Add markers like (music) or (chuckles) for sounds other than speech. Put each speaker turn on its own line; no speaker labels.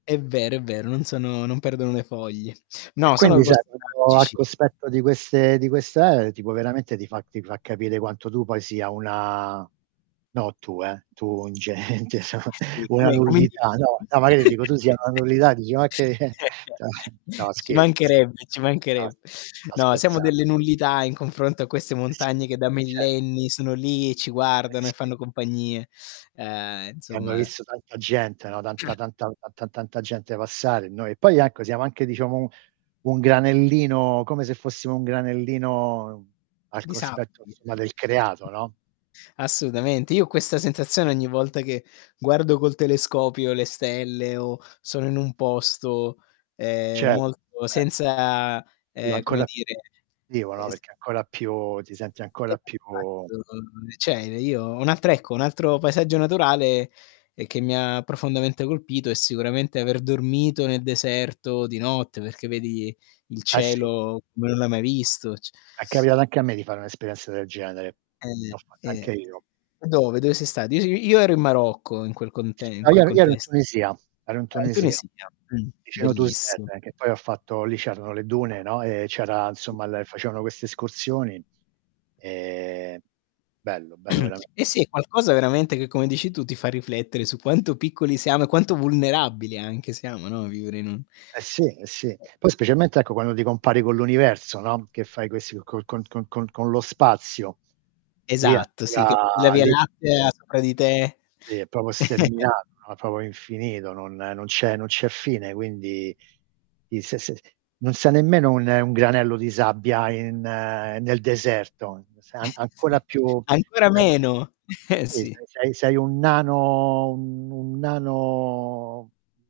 È vero, è vero non sono non perdono le foglie.
E
No sono
quindi sai (unintelligible) al
(unintelligible)
cospetto di queste di queste eh, tipo veramente ti fa ti fa capire quanto tu poi sia una no tu, eh tu un gente,
Sì,
una
come come
nullità.
individuo?
No, no magari dico
(chuckles)
tu sia una nullità, dici ma che eh
(unintelligible)
no
Ci
scherzo, scherzo.
mancherebbe, ci
No s
mancherebbe.
sto
No, siamo
scherza
delle nullità in confronto a queste
Eh sì,
montagne che da
eh cer
millenni sono lì e ci
Eh,
guardano e
sì.
fanno compagnie, ehm,
E hanno
insomma
visto tanta gente, no, tanta
(clears throat)
tanta tan tanta gente passare e noi e poi ecco siamo anche diciamo u un granellino, come se fossimo un granellino, al
Di
cospetto
sabbia.
insomma del creato, no?
Assolutamente. Io ho questa sensazione ogni volta che guardo col telescopio le stelle, o sono in un posto, ehm,
Certo,
molto
ce
senza, ehm, come
Ancora più
dire,
di (unintelligible) no,
es
perché ancora più ti senti ancora più
(unintelligible) cioè io un altro ecco un altro paesaggio naturale, ehm, che mi ha profondamente colpito, è sicuramente aver dormito nel deserto di notte, perché vedi il
Eh, sì.
cielo come non l'hai mai visto, c
È capitato anche a me di fare un'esperienza del genere. L'ho
Eh,
fatta
eh.
anche io.
Dove? Dove sei stato? (unintelligible) Io io ero in Marocco in quel conte in
No, io
quel
ero ero in
contes
Tunisia, ero in
ah, in
Tunisia,
Tunisia, mh,
vicino Touzer,
bellissim
che poi ho fatto lì c'erano le dune, no, e c'era insomma la facevano queste escursioni. E bello, bello verame
(clears throat) Eh, sì, è qualcosa veramente che, come dici tu, ti fa riflettere su quanto piccoli siamo e quanto vulnerabili anche siamo, no, a vivere in un
Eh sì, eh sì. Poi specialmente, ecco, quando ti compari con l'universo no, che fai questi con con con con con lo spazio. Lì
Esatto sì che
arriva
vedi la Via
lì
Lattea
(unintelligible)
sopra di te.
Lì è proprio
(chuckles)
sterminato, no, è proprio infinito, non non c'è non c'è fine quindi i se se non sei nemmeno un, un granello di sabbia in nel deserto, sei
(chuckles)
ancora più
Ancora
eh
meno, eh
Sì,
sì.
sei sei sei un nano un nano